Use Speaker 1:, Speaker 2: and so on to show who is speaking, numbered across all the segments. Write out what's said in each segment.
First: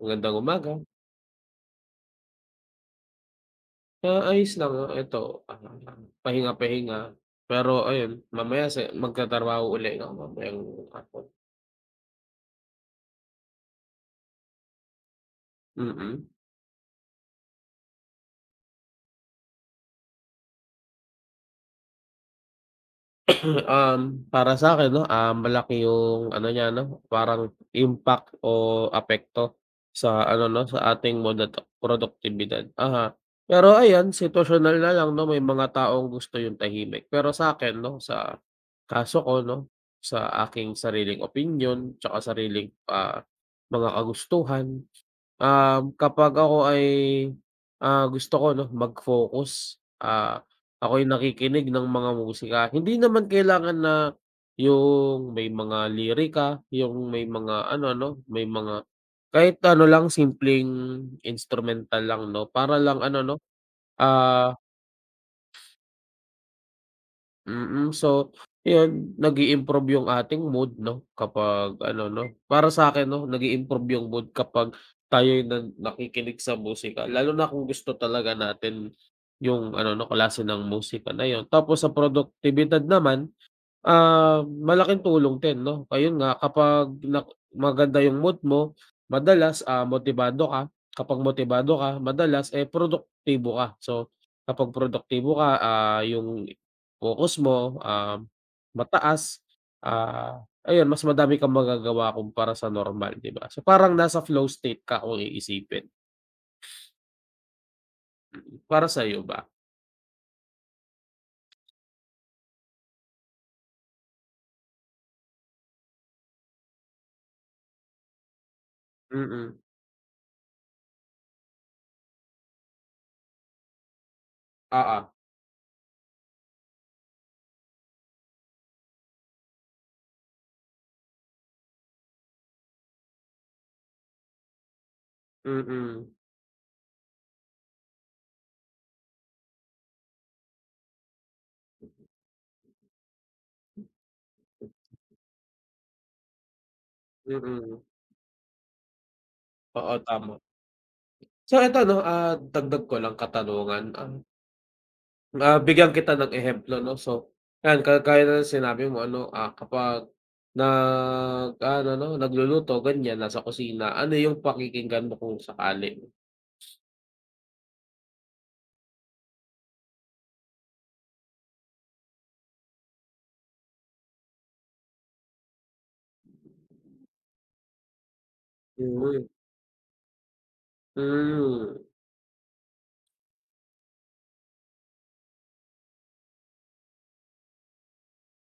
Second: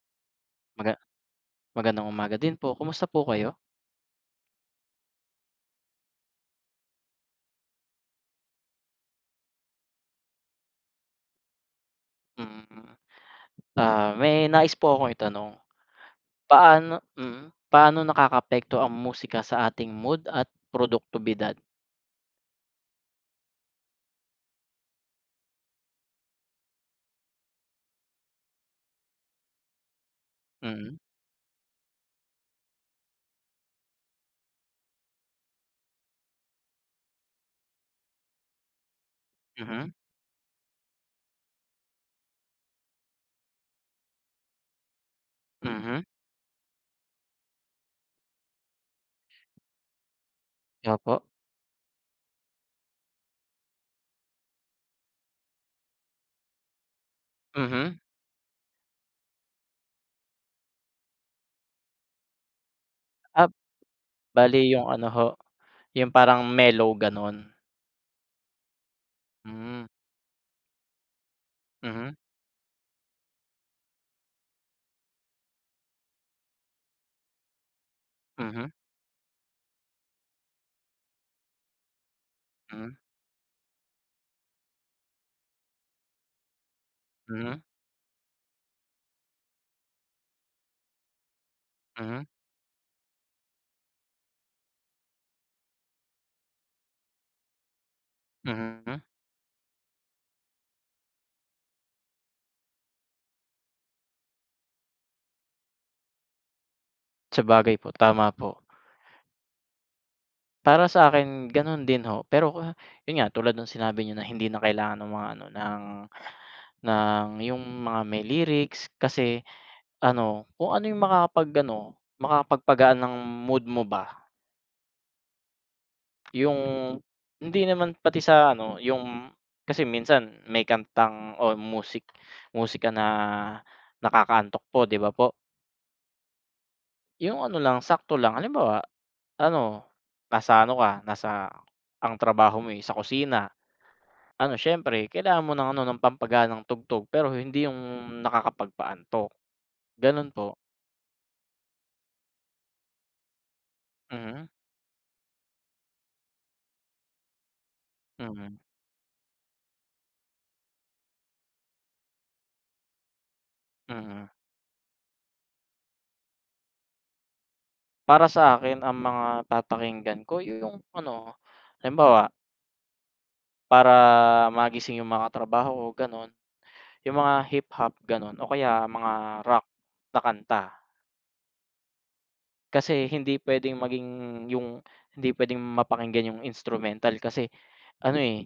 Speaker 1: Magandang umaga.
Speaker 2: Maga magandang umaga din po. Kumusta po kayo?
Speaker 1: Ayos lang, eto, pahinga-pahinga. Pero ayun, mamaya sa magtatrabaho uli ako mamayang hapon.
Speaker 2: Mm, ah, may nais po akong itanong.
Speaker 1: Mm.
Speaker 2: Paano mm, paano nakakaapekto ang musika sa ating mood at produktibidad?
Speaker 1: Para sa'kin 'no, malaki yung ano niya 'no, parang impact o apekto sa ano 'no, sa
Speaker 2: Mm,
Speaker 1: ating modata produktibidad. Aha. Pero ayan, sitwasyonal na lang 'no, may mga taong gusto yung tahimik. Pero sa akin 'no, sa kaso ko 'no,
Speaker 2: mhm,
Speaker 1: sa aking sariling opinion, tsaka sariling, mga kagustuhan. Um,
Speaker 2: mhm.
Speaker 1: kapag ako ay, gusto ko 'no, mag-focus, ako'y
Speaker 2: Opo,
Speaker 1: nakikinig ng mga musika. Hindi naman kailangan na yung may mga lirika, yung may mga ano
Speaker 2: mhm.
Speaker 1: 'no, may mga kahit ano lang, simpleng instrumental lang 'no, para lang ano 'no.
Speaker 2: Ah,
Speaker 1: ah
Speaker 2: bali yung ano ho, yung parang mellow gano'n.
Speaker 1: so yun nag
Speaker 2: Hmm,
Speaker 1: improve yung ating mood 'no kapag ano
Speaker 2: mhm,
Speaker 1: 'no, para sa akin 'no nag improve yung mood kapag tayo'y nakikinig sa musika lalo na kung gusto talaga
Speaker 2: mhm,
Speaker 1: natin yung ano 'no klase ng musika na yun. Tapos sa produktibidad
Speaker 2: mhm,
Speaker 1: naman, malaking tulong din 'no, ayun nga kapag na
Speaker 2: mhm,
Speaker 1: maganda yung mood mo, madalas, motibado ka, kapag motibado ka
Speaker 2: mhm,
Speaker 1: madalas, eh, produktibo ka. So, kapag produktibo ka, yung focus mo,
Speaker 2: mhm.
Speaker 1: mataas, ayun mas madami kang magagawa kumpara sa normal, 'di ba? So, parang nasa flow state ka kung iisipin.
Speaker 2: Sabagay po, tama po.
Speaker 1: Mm. Para sa'yo ba?
Speaker 2: Para sa akin gano'n din ho, pero ah, yun nga tulad ng sinabi niyo na hindi na kailangan ng mga ano, ng yung mga may lyrics kasi
Speaker 1: Mm,
Speaker 2: ano, kung ano yung makakapag-ano, makakapagpagaan ng mood mo ba,
Speaker 1: oo,
Speaker 2: yung hindi naman pati sa ano, yung kasi minsan may kantang o musika na nakakaantok po, 'di ba po?
Speaker 1: mm,
Speaker 2: Yung ano lang, sakto lang. Halimbawa, ano, nasa ano ka, nasa ang trabaho mo, eh, sa kusina. Ano, siyempre kailangan mo ng ano, ng pampagaan ng tugtog pero hindi yung
Speaker 1: mm,
Speaker 2: nakakapagpaantok,
Speaker 1: oo,
Speaker 2: gano'n
Speaker 1: tama.
Speaker 2: po.
Speaker 1: So ito 'no, dagdag ko lang katanungan,
Speaker 2: Mhm,
Speaker 1: bigyan kita ng ehemplo 'no. So, yan kaya ng
Speaker 2: mhm.
Speaker 1: sinabi mo ano, kapag nag-aano 'no, nagluluto ganyan, nasa kusina, ano
Speaker 2: Mm.
Speaker 1: yung pakikinggan mo kung sakali?
Speaker 2: Para sa akin ang mga papakinggan ko yung ano, halimbawa para magising yung mga katrabaho ko gano'n, yung mga hip-hop gano'n o kaya mga
Speaker 1: Mm,
Speaker 2: rock na kanta.
Speaker 1: hmm,
Speaker 2: Kasi hindi puwedeng maging yung hindi puwedeng mapakinggan yung instrumental kasi ano, eh,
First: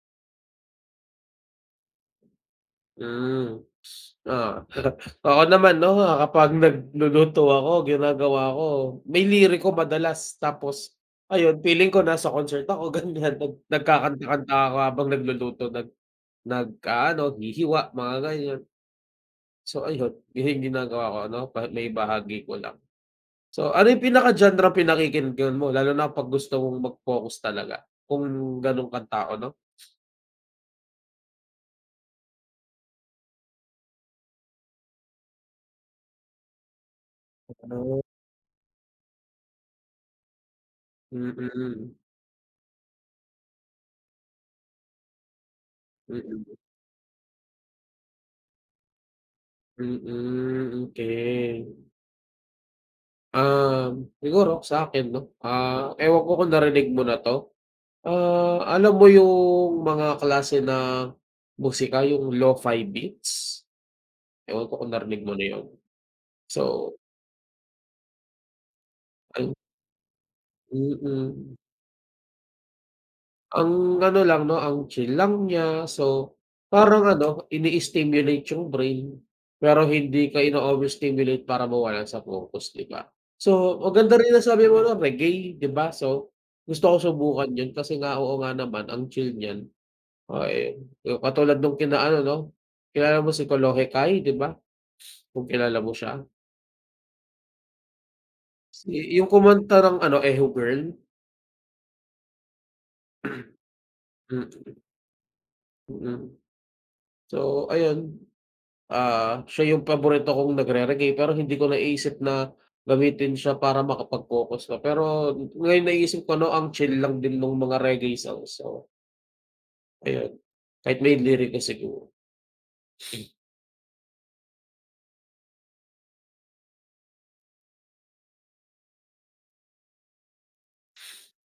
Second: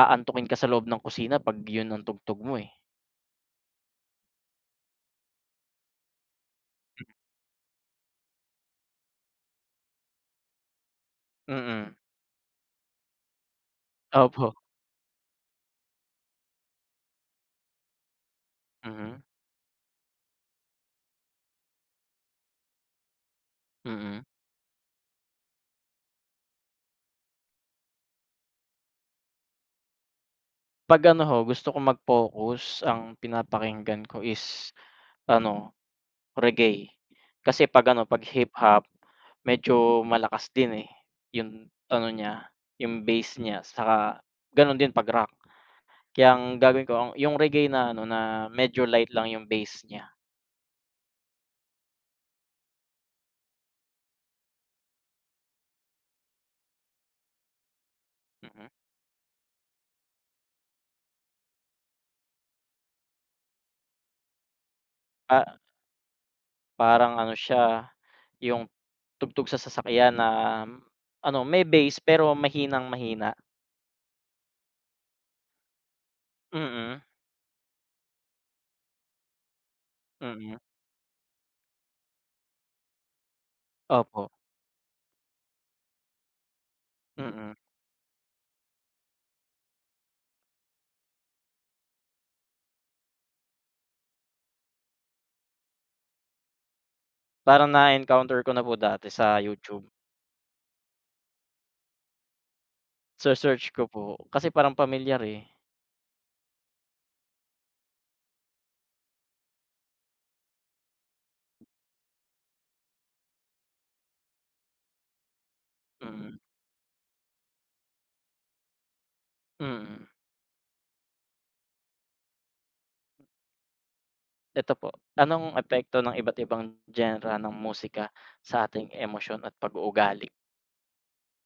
Speaker 2: aantukin ka sa loob ng kusina 'pag yun ang tugtog mo, eh.
Speaker 1: hmm, ah Ako naman 'no, kapag nagluluto ako, ginagawa ko may liriko madalas, tapos ayun, feeling
Speaker 2: Mm.
Speaker 1: ko nasa concert ako. Ganyan,
Speaker 2: Opo.
Speaker 1: nagkakanta-kanta ako habang nagluluto. Nag-aano, hihiwa, mga ganyan.
Speaker 2: Mhm,
Speaker 1: So ayun, yun yung ginagawa ko ano, pa may bahagi ko lang. So ano yung
Speaker 2: mm.
Speaker 1: pinaka-genre pinakikinggan mo lalo na pag gusto mong mag-focus talaga? Kung ganun kang tao 'no?
Speaker 2: 'Pag ano ho, gusto kong mag-focus ang pinapakinggan ko is ano Reggae. Kasi 'pag
Speaker 1: Oh.
Speaker 2: ano, 'pag hip-hop, medyo malakas din, eh, yung
Speaker 1: Mm.
Speaker 2: ano niya, yung bass niya saka gano'n din 'pag rock. Kaya
Speaker 1: Mm,
Speaker 2: ang gagawin ko ang yung reggae na ano, na medyo light lang yung bass niya,
Speaker 1: mm, okey. Siguro sa'kin 'no, ewan ko kung narinig mo na 'to,
Speaker 2: mm.
Speaker 1: alam mo yung mga klase ng musika, yung lo-fi beats? Ewan ko kung narinig mo na
Speaker 2: Pa
Speaker 1: yun. So,
Speaker 2: parang ano siya, yung
Speaker 1: ang
Speaker 2: tugtog sa sasakyan na ano,
Speaker 1: Mm.
Speaker 2: may bass pero mahinang-mahina.
Speaker 1: Ang ano lang 'no, ang chill lang niya. So,
Speaker 2: Mm,
Speaker 1: parang ano, ini-stimulate yung brain, pero hindi ka
Speaker 2: mm.
Speaker 1: ino-overstimulate para mawalan sa focus, 'di ba? So, maganda
Speaker 2: Opo,
Speaker 1: rin nasabi mo na reggae, 'di ba? So, gusto ko subukan
Speaker 2: mm.
Speaker 1: yun kasi nga, oo nga naman, ang chill niyan. Eh, katulad nung kina ano 'no, kilala mo si Kolohe Kai, 'di ba? Kung kilala mo siya.
Speaker 2: Parang na-encounter ko na po
Speaker 1: Si
Speaker 2: dati sa
Speaker 1: yung kumanta
Speaker 2: YouTube.
Speaker 1: ng ano, Eho Girl.
Speaker 2: Search ko po kasi
Speaker 1: Mm,
Speaker 2: parang pamilyar, eh.
Speaker 1: mm. So, ayun. Siya yung paborito kong nagre-reggae pero hindi ko naisip na gamitin siya para makapag-focus ka. Pero ngayon naisip ko
Speaker 2: Mm,
Speaker 1: 'no, ang chill lang din nung mga reggae songs. So,
Speaker 2: mm.
Speaker 1: ayun, kahit may lirika siguro.
Speaker 2: Ito po, anong epekto ng iba't ibang genre ng musika sa ating emosyon at pag-uugali?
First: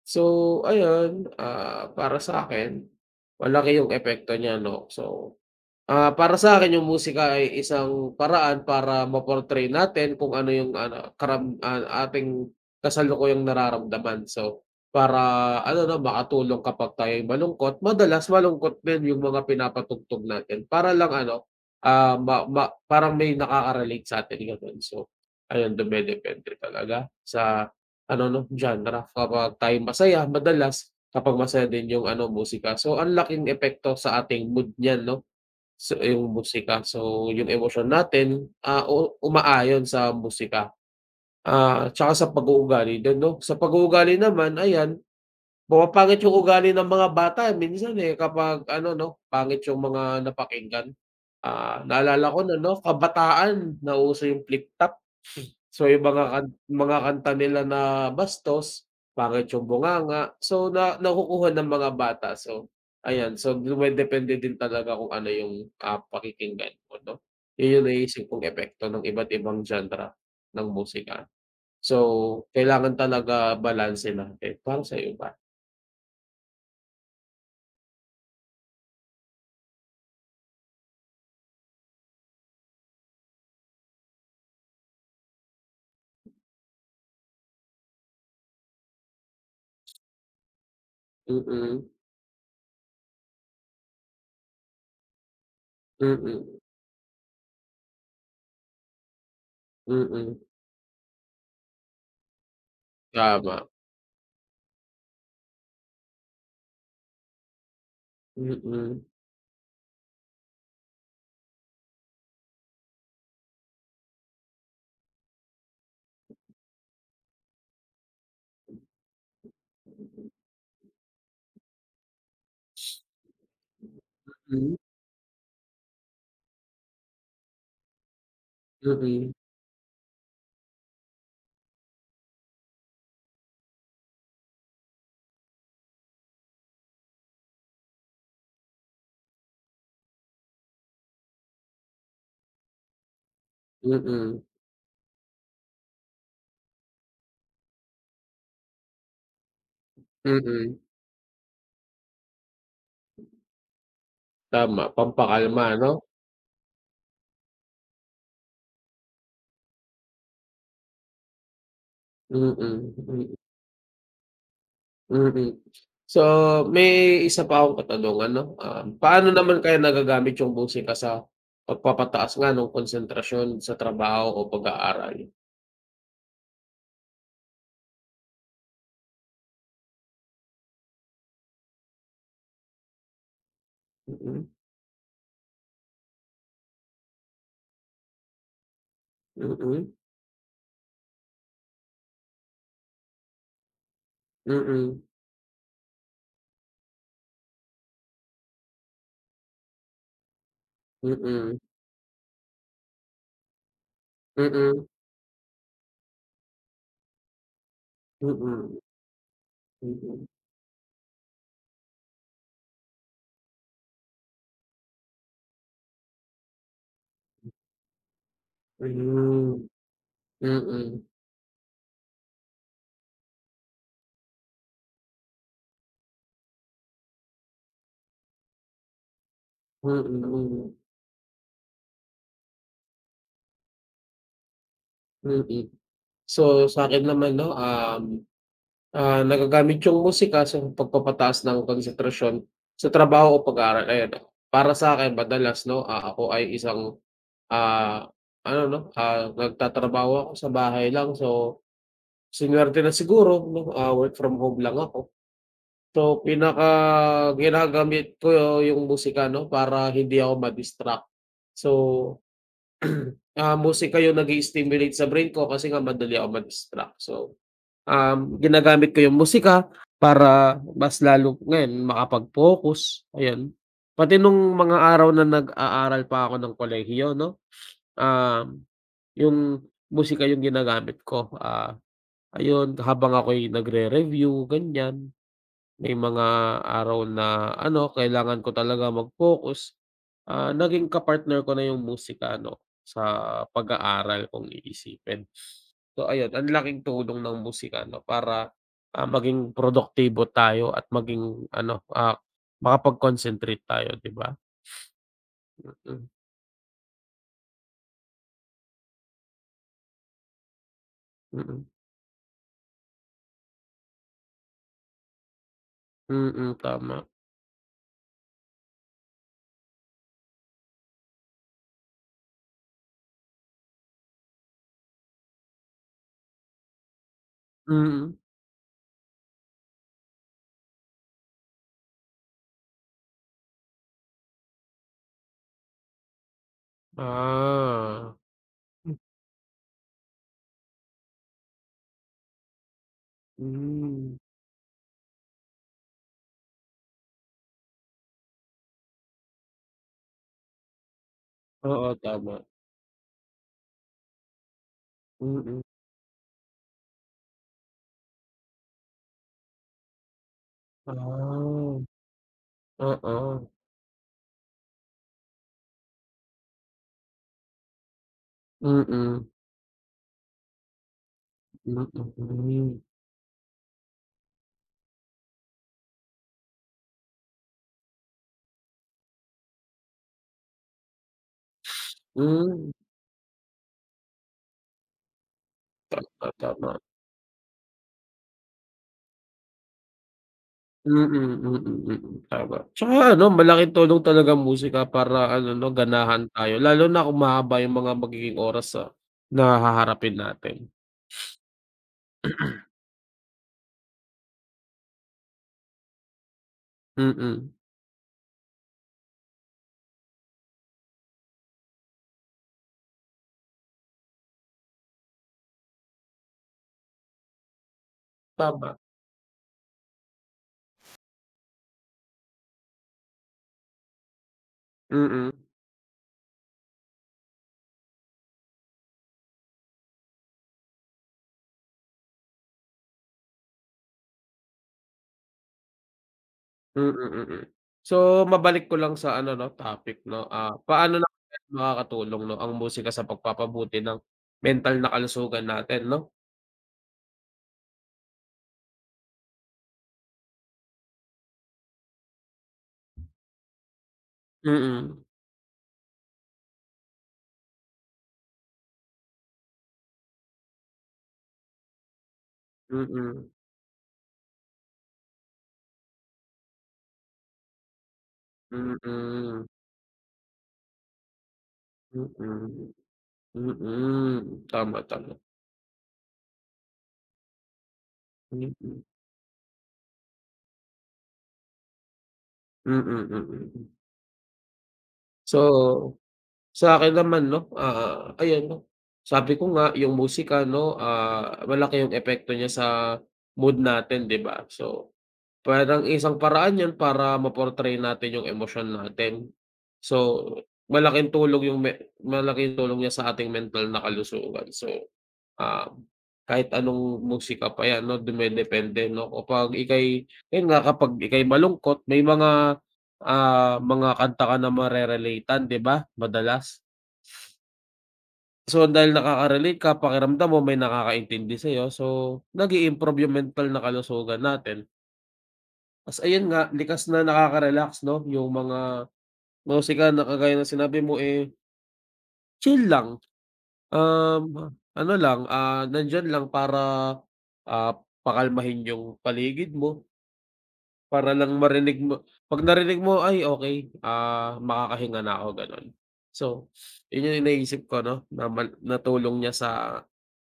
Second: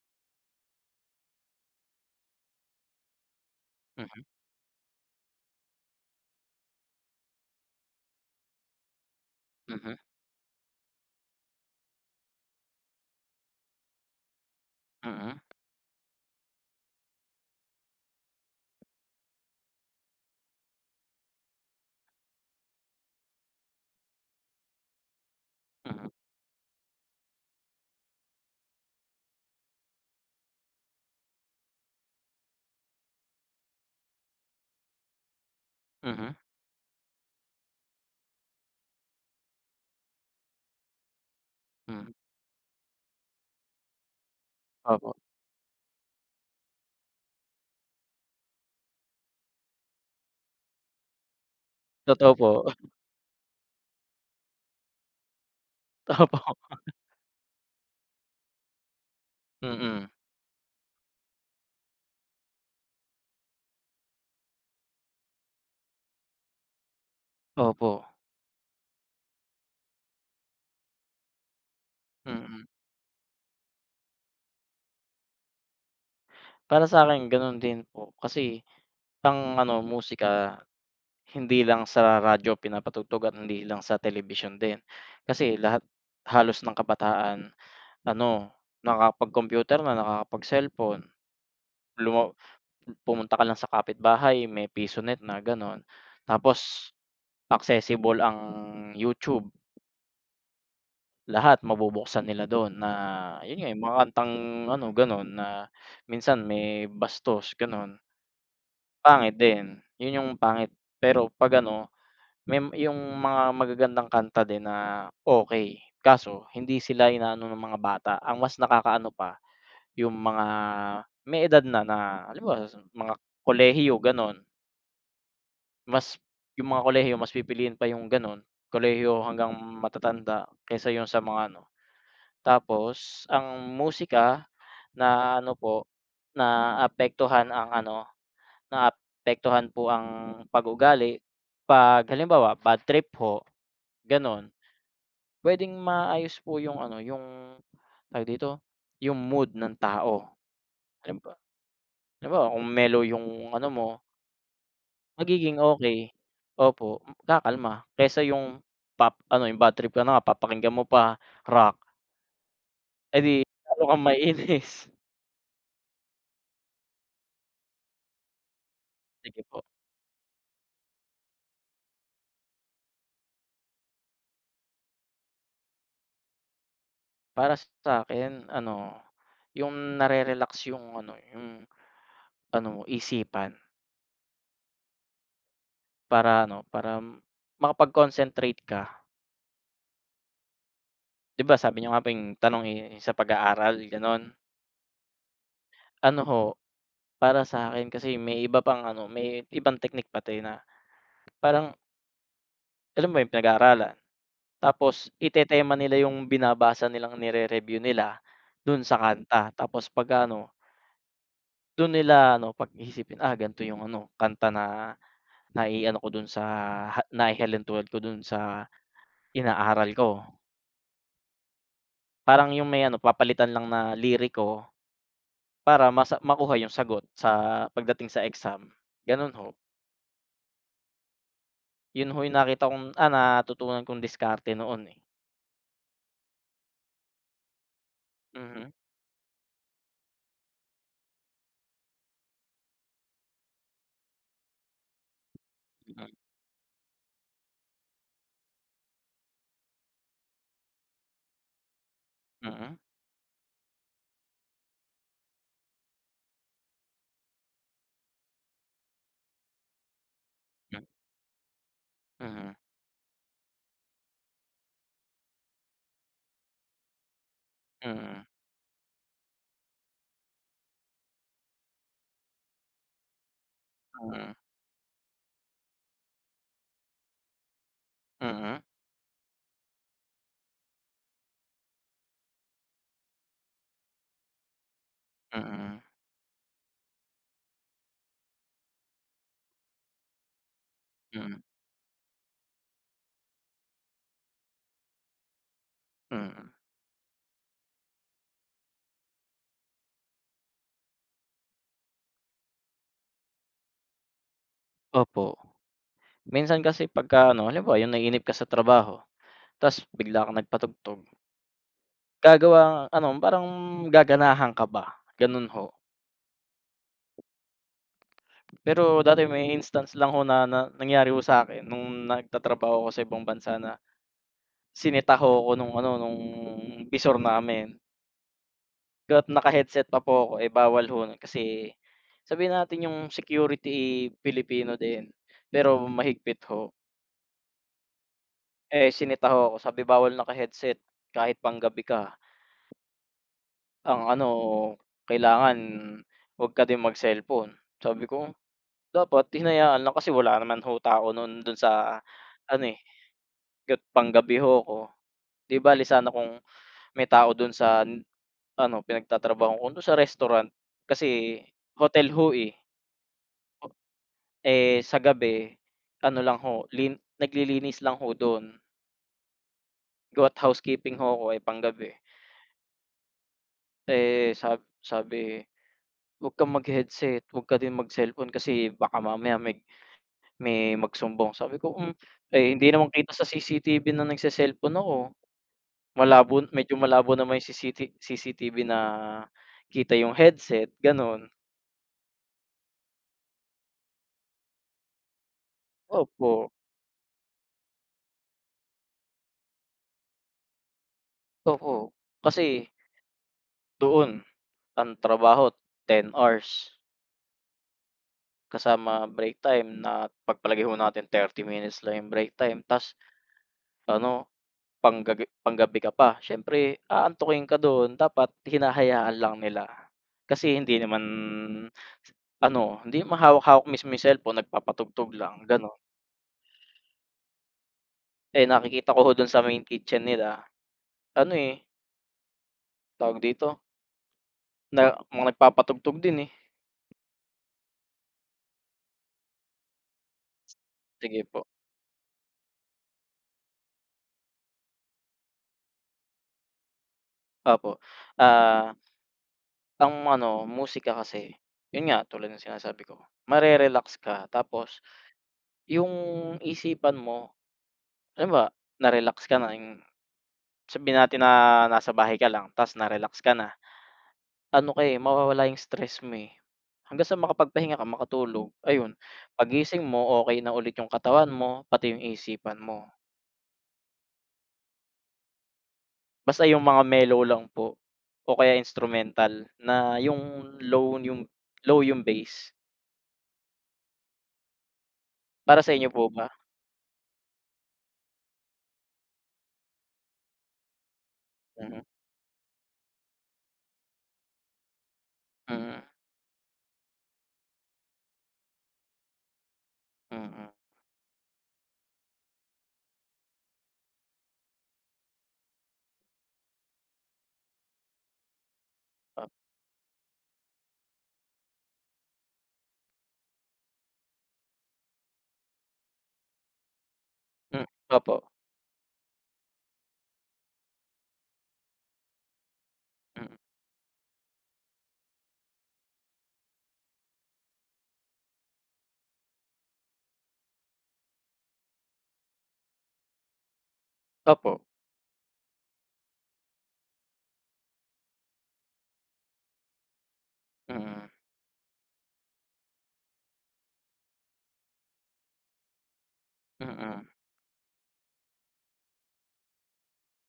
Speaker 1: So ayun, para sa'kin malaki yung
Speaker 2: Mhm,
Speaker 1: epekto niya 'no. So, para sa'kin yung musika ay isang paraan para ma-portray
Speaker 2: mhm,
Speaker 1: natin kung ano yung ano, ating kasalukuyang nararamdaman. So, para
Speaker 2: mm,
Speaker 1: ano na makatulong kapag tayo'y malungkot, madalas malungkot din yung mga pinapatugtog natin para lang ano, ah, ma ma parang may nakaka-relate sa'tin, gano'n. So, ayun,
Speaker 2: mhm,
Speaker 1: dumedepende talaga sa ano 'no, genre. Kapag tayo'y masaya, madalas kapag masaya din yung ano, musika. So, ang laking epekto sa ating mood niyan 'no. So, yung
Speaker 2: mhm,
Speaker 1: musika. So, yung emosyon natin, ah, u umaayon sa musika,
Speaker 2: hmm,
Speaker 1: tsaka sa pag-uugali din 'no. Sa pag-uugali naman, ayan,
Speaker 2: opo,
Speaker 1: pumapangit yung ugali ng mga bata minsan, eh, kapag ano 'no, pangit yung mga napakinggan. Ah, naalala
Speaker 2: totoo
Speaker 1: ko
Speaker 2: po,
Speaker 1: nun 'no, kabataan nauso yung flip top. So, yung mga
Speaker 2: opo,
Speaker 1: mga kanta nila na bastos, pangit yung
Speaker 2: mm,
Speaker 1: bunganga, so na nakukuha ng mga bata. So, ayan, so dumedepende din talaga kung ano yung, pakikinggan mo 'no? Yun yung
Speaker 2: opo,
Speaker 1: naisip kong epekto ng iba't ibang genre ng musika. So,
Speaker 2: mm.
Speaker 1: kailangan talaga balanse natin. Para sa'yo ba?
Speaker 2: Para sa'kin gano'n din po, kasi ang ano musika hindi lang sa radyo pinapatugtog at hindi lang sa television din. Kasi lahat halos ng kabataan ano nakakapag-computer na, nakakapag-cellphone,
Speaker 1: Mm,
Speaker 2: luma Pumunta ka lang sa kapitbahay, may PisoNet na gano'n.
Speaker 1: mm,
Speaker 2: Tapos accessible ang YouTube,
Speaker 1: mm,
Speaker 2: lahat mabubuksan nila do'n na yun
Speaker 1: tama,
Speaker 2: nga, yung mga kantang ano gano'n na minsan may bastos gano'n,
Speaker 1: mm, hmm,
Speaker 2: pangit din. Yun yung pangit, pero 'pag ano, may yung mga magagandang kanta din na okey, kaso hindi sila inaano ng mga bata. Ang mas nakakaano pa yung mga may edad na na halimbawa mga kolehiyo gano'n. Mas yung mga kolehiyo mas pipiliin pa yung gano'n, kolehiyo
Speaker 1: mm,
Speaker 2: hanggang matatanda kaysa yung sa mga ano. Tapos ang musika na ano po, naapektuhan ang ano, naapektuhan po ang pag-uugali 'pag halimbawa bad trip ho,
Speaker 1: mm,
Speaker 2: gano'n. Puwedeng maayos po yung ano, yung tawag dito, yung mood ng tao.
Speaker 1: mm,
Speaker 2: Halimbawa halimbawa kung mellow yung ano mo
Speaker 1: tama,
Speaker 2: Magiging
Speaker 1: pampakalma 'no?
Speaker 2: okey. Opo, kakalma kaysa yung ano, yung bad trip ka na nga papakinggan mo pa rock,
Speaker 1: Mm,
Speaker 2: eh, di
Speaker 1: mm.
Speaker 2: lalo kang maiinis.
Speaker 1: Mm. So, may isa pa akong katanungan 'no, paano
Speaker 2: Sige
Speaker 1: naman
Speaker 2: po,
Speaker 1: kaya nagagamit yung musika sa pagpapataas nga ng konsentrasyon sa trabaho o pag-aaral?
Speaker 2: para sa'kin ano, yung nare-relax yung ano mo isipan
Speaker 1: Mm,
Speaker 2: para ano, para makapag-concentrate ka.
Speaker 1: mm,
Speaker 2: 'Di ba sabi niyo nga po yung tanong, eh, sa pag-aaral gano'n.
Speaker 1: mm, mm,
Speaker 2: Ano ho, para sa'kin kasi may iba pang ano, may ibang teknik pati na
Speaker 1: mm,
Speaker 2: parang alam mo yung pinag-aaralan
Speaker 1: mm,
Speaker 2: Tapos itetema nila yung binabasa nilang nire-review nila
Speaker 1: mm,
Speaker 2: dun sa kanta, tapos pagka
Speaker 1: mm,
Speaker 2: ano, dun nila ano pag-iisipin, ah, ganito yung ano kanta na naiano ko dun sa ha nahihalintuan ko dun sa inaaral ko. Parang yung may ano papalitan lang na liriko para mas makuha yung sagot sa pagdating sa exam, ganun ho.
Speaker 1: mm,
Speaker 2: Yun ho yung nakita kong ah, natutunan kong diskarte noon, eh.
Speaker 1: mm. So, sa akin naman 'no,
Speaker 2: Mhm,
Speaker 1: nagagamit yung musika sa pagpapataas ng konsentrasyon sa trabaho o pag-aaral. Ayan, para sa akin madalas 'no,
Speaker 2: mm,
Speaker 1: ako ay isang Ah, ano 'no, nagtatrabaho ako sa bahay lang, so
Speaker 2: mm,
Speaker 1: sinuwerte na siguro 'no, work from home lang ako. So pinaka ginagamit ko yung musika 'no, para hindi ako
Speaker 2: hmm,
Speaker 1: ma-distract. So,
Speaker 2: mhm,
Speaker 1: musika yung nag-i-stimulate sa brain ko kasi nga madali ako ma-distract. So,
Speaker 2: mm,
Speaker 1: ginagamit ko yung musika para mas lalo ngayon makapag-focus, ayan. Pati
Speaker 2: mm,
Speaker 1: nung mga araw na nag-aaral pa ako ng kolehiyo 'no, um
Speaker 2: mm,
Speaker 1: yung musika yung ginagamit ko, ayun habang ako'y nagre-review ganyan,
Speaker 2: mm,
Speaker 1: may mga araw na ano kailangan ko talaga mag-focus, naging
Speaker 2: mm, mm.
Speaker 1: kapartner ko na yung musika ano sa pag-aaral kung iisipin. So ayun, ang
Speaker 2: Mm.
Speaker 1: laking tulong ng musika 'no para, maging produktibo tayo at maging ano, makapag-concentrate tayo, 'di ba?
Speaker 2: Opo.
Speaker 1: Mm,
Speaker 2: Minsan kasi pagka ano, halimbawa yung naiinip ka sa trabaho, tas bigla kang nagpatugtog, gagawa ano, parang gaganahan ka ba, ganun ho.
Speaker 1: mm, mm, tama.
Speaker 2: Pero dati may instance lang ho na na nangyari ho sa'kin nung nagtatrabaho ako sa ibang bansa na sinita ho ako nung ano, nung bisor namin.
Speaker 1: Mm,
Speaker 2: Kahit naka-headset pa po ako, eh, bawal ho nun kasi sabihin natin yung security, eh, Pilipino din, pero mahigpit ho.
Speaker 1: ah,
Speaker 2: Eh, sinita ho ako, sabi bawal naka-headset kahit panggabi ka. Ang
Speaker 1: hmm.
Speaker 2: ano, kailangan 'wag ka din mag-cellphone. Sabi ko, dapat hinayaan lang kasi wala naman ho tao nun dun
Speaker 1: Oo,
Speaker 2: sa
Speaker 1: tama.
Speaker 2: ano, eh, gat panggabi ho ako. 'Di
Speaker 1: Mm.
Speaker 2: bale sana kung may tao dun sa ano, pinagtatrabahuhan ko, dun sa restaurant kasi
Speaker 1: Ah,
Speaker 2: hotel ho, eh.
Speaker 1: oo.
Speaker 2: O- Eh, sa gabi ano lang ho, lin naglilinis lang ho dun,
Speaker 1: Mm,
Speaker 2: gawa't housekeeping ho ako, eh, panggabi.
Speaker 1: mm.
Speaker 2: Eh, sabi, "Huwag kang mag-headset, 'wag ka din mag-cellphone kasi baka mamaya may magsumbong," sabi ko. Hmm, eh, hindi
Speaker 1: Hmm,
Speaker 2: naman kita sa CCTV na nagse-cellphone ako.
Speaker 1: tama,
Speaker 2: Malabo medyo
Speaker 1: tama.
Speaker 2: malabo naman yung CCTV na kita yung headset
Speaker 1: Mm,
Speaker 2: gano'n.
Speaker 1: mm, mm, tama. Tsaka ano, malaking tulong talaga ang musika para ano 'no, ganahan
Speaker 2: Opo,
Speaker 1: tayo lalo na kung mahaba yung mga magiging oras sa na haharapin natin.
Speaker 2: opo. Kasi doon ang trabaho 10 hours
Speaker 1: Mm,
Speaker 2: kasama break time na pagpalagay ho natin 30 minutes lang yung break time ta's ano Panggabi ka pa siyempre aantukin ka do'n dapat
Speaker 1: tama.
Speaker 2: hinahayaan lang nila. Kasi hindi naman ano, hindi naman hawak-hawak mismo yung cellphone nagpapatugtog
Speaker 1: Mm,
Speaker 2: lang gano'n. Eh, nakikita ko ho do'n sa main kitchen nila ano, eh, tawag dito, na mga nagpapatugtog din, eh.
Speaker 1: mm, mm. So, mabalik ko lang sa ano 'no, topic 'no, paano naman
Speaker 2: Sige po,
Speaker 1: nakakatulong 'no, ang musika sa pagpapabuti ng mental na kalusugan natin 'no?
Speaker 2: opo. Ah, ang ano musika kasi, yun nga tulad ng sinasabi ko, mare-relax ka tapos
Speaker 1: Mm,
Speaker 2: yung isipan mo halimbawa na-relax ka na yung Sabihin natin na nasa bahay ka lang ta's na-relax
Speaker 1: mm,
Speaker 2: ka na, ano ka, eh, mawawala yung stress mo, eh. Hanggang sa makapagpahinga ka, makatulog,
Speaker 1: mm,
Speaker 2: ayun,
Speaker 1: mm,
Speaker 2: paggising mo okey na ulit yung katawan mo, pati yung isipan
Speaker 1: mm,
Speaker 2: mo.
Speaker 1: mm, tama, tama.
Speaker 2: Basta yung mga mellow lang po o kaya
Speaker 1: Mm,
Speaker 2: instrumental na yung low yung low yung bass.
Speaker 1: mm, mm. So,
Speaker 2: Para sa inyo po ba?
Speaker 1: sa'kin naman 'no, ayan 'no, sabi ko nga yung musika 'no, malaki
Speaker 2: Mm,
Speaker 1: yung epekto niya sa mood natin, 'di ba? So,
Speaker 2: mm,
Speaker 1: parang isang paraan yun para ma-portray natin yung emosyon natin. So,
Speaker 2: mm,
Speaker 1: malaking tulong yung malaking tulong niya sa ating mental na kalusugan, so Ah, kahit anong musika pa 'yan 'no, dumedepende 'no,
Speaker 2: op
Speaker 1: kapag ika'y ayun nga, kapag ika'y malungkot may mga, mga kanta ka na marerelate-an, 'di ba, madalas?
Speaker 2: hmm, opo,
Speaker 1: So, dahil nakaka-relate ka, pakiramdam mo may nakakaintindi sa'yo, so nag improve yung
Speaker 2: mm,
Speaker 1: mental na kalusugan natin. Ayun nga, likas na nakaka-relax 'no, yung mga musika na kagaya na sinabi mo, eh, chill lang.
Speaker 2: opo,
Speaker 1: Ano lang, nandiyan lang para, ah, pakalmahin yung paligid mo,
Speaker 2: mm,
Speaker 1: para lang marinig mo 'pag narinig mo, "Ay okey, makakahinga na ako," gano'n. So,
Speaker 2: mm,
Speaker 1: yun yung iniisip ko 'no, na mal na tulong niya sa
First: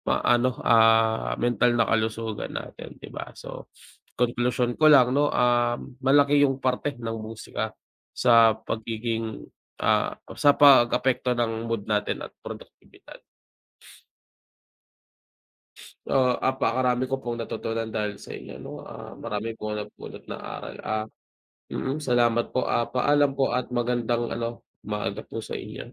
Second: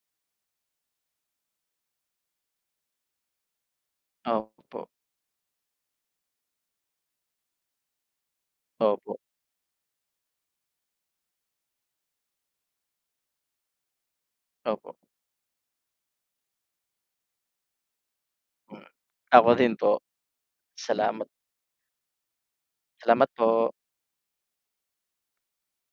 Speaker 1: ma-ano, mental na kalusugan natin, 'di ba? So, konklusyon
Speaker 2: opo,
Speaker 1: ko lang 'no, malaki yung parte ng musika sa
Speaker 2: opo,
Speaker 1: pagiging, sa pag-apekto ng mood natin at produktibidad.
Speaker 2: opo,
Speaker 1: Oo, napakarami ko pong natutunan dahil sa inyo 'no,
Speaker 2: hmm. Ako
Speaker 1: marami po
Speaker 2: din
Speaker 1: akong
Speaker 2: po,
Speaker 1: napulot na aral,
Speaker 2: salamat.
Speaker 1: salamat po,
Speaker 2: Salamat
Speaker 1: paalam po at
Speaker 2: po.
Speaker 1: magandang ano, umaga po sa inyo.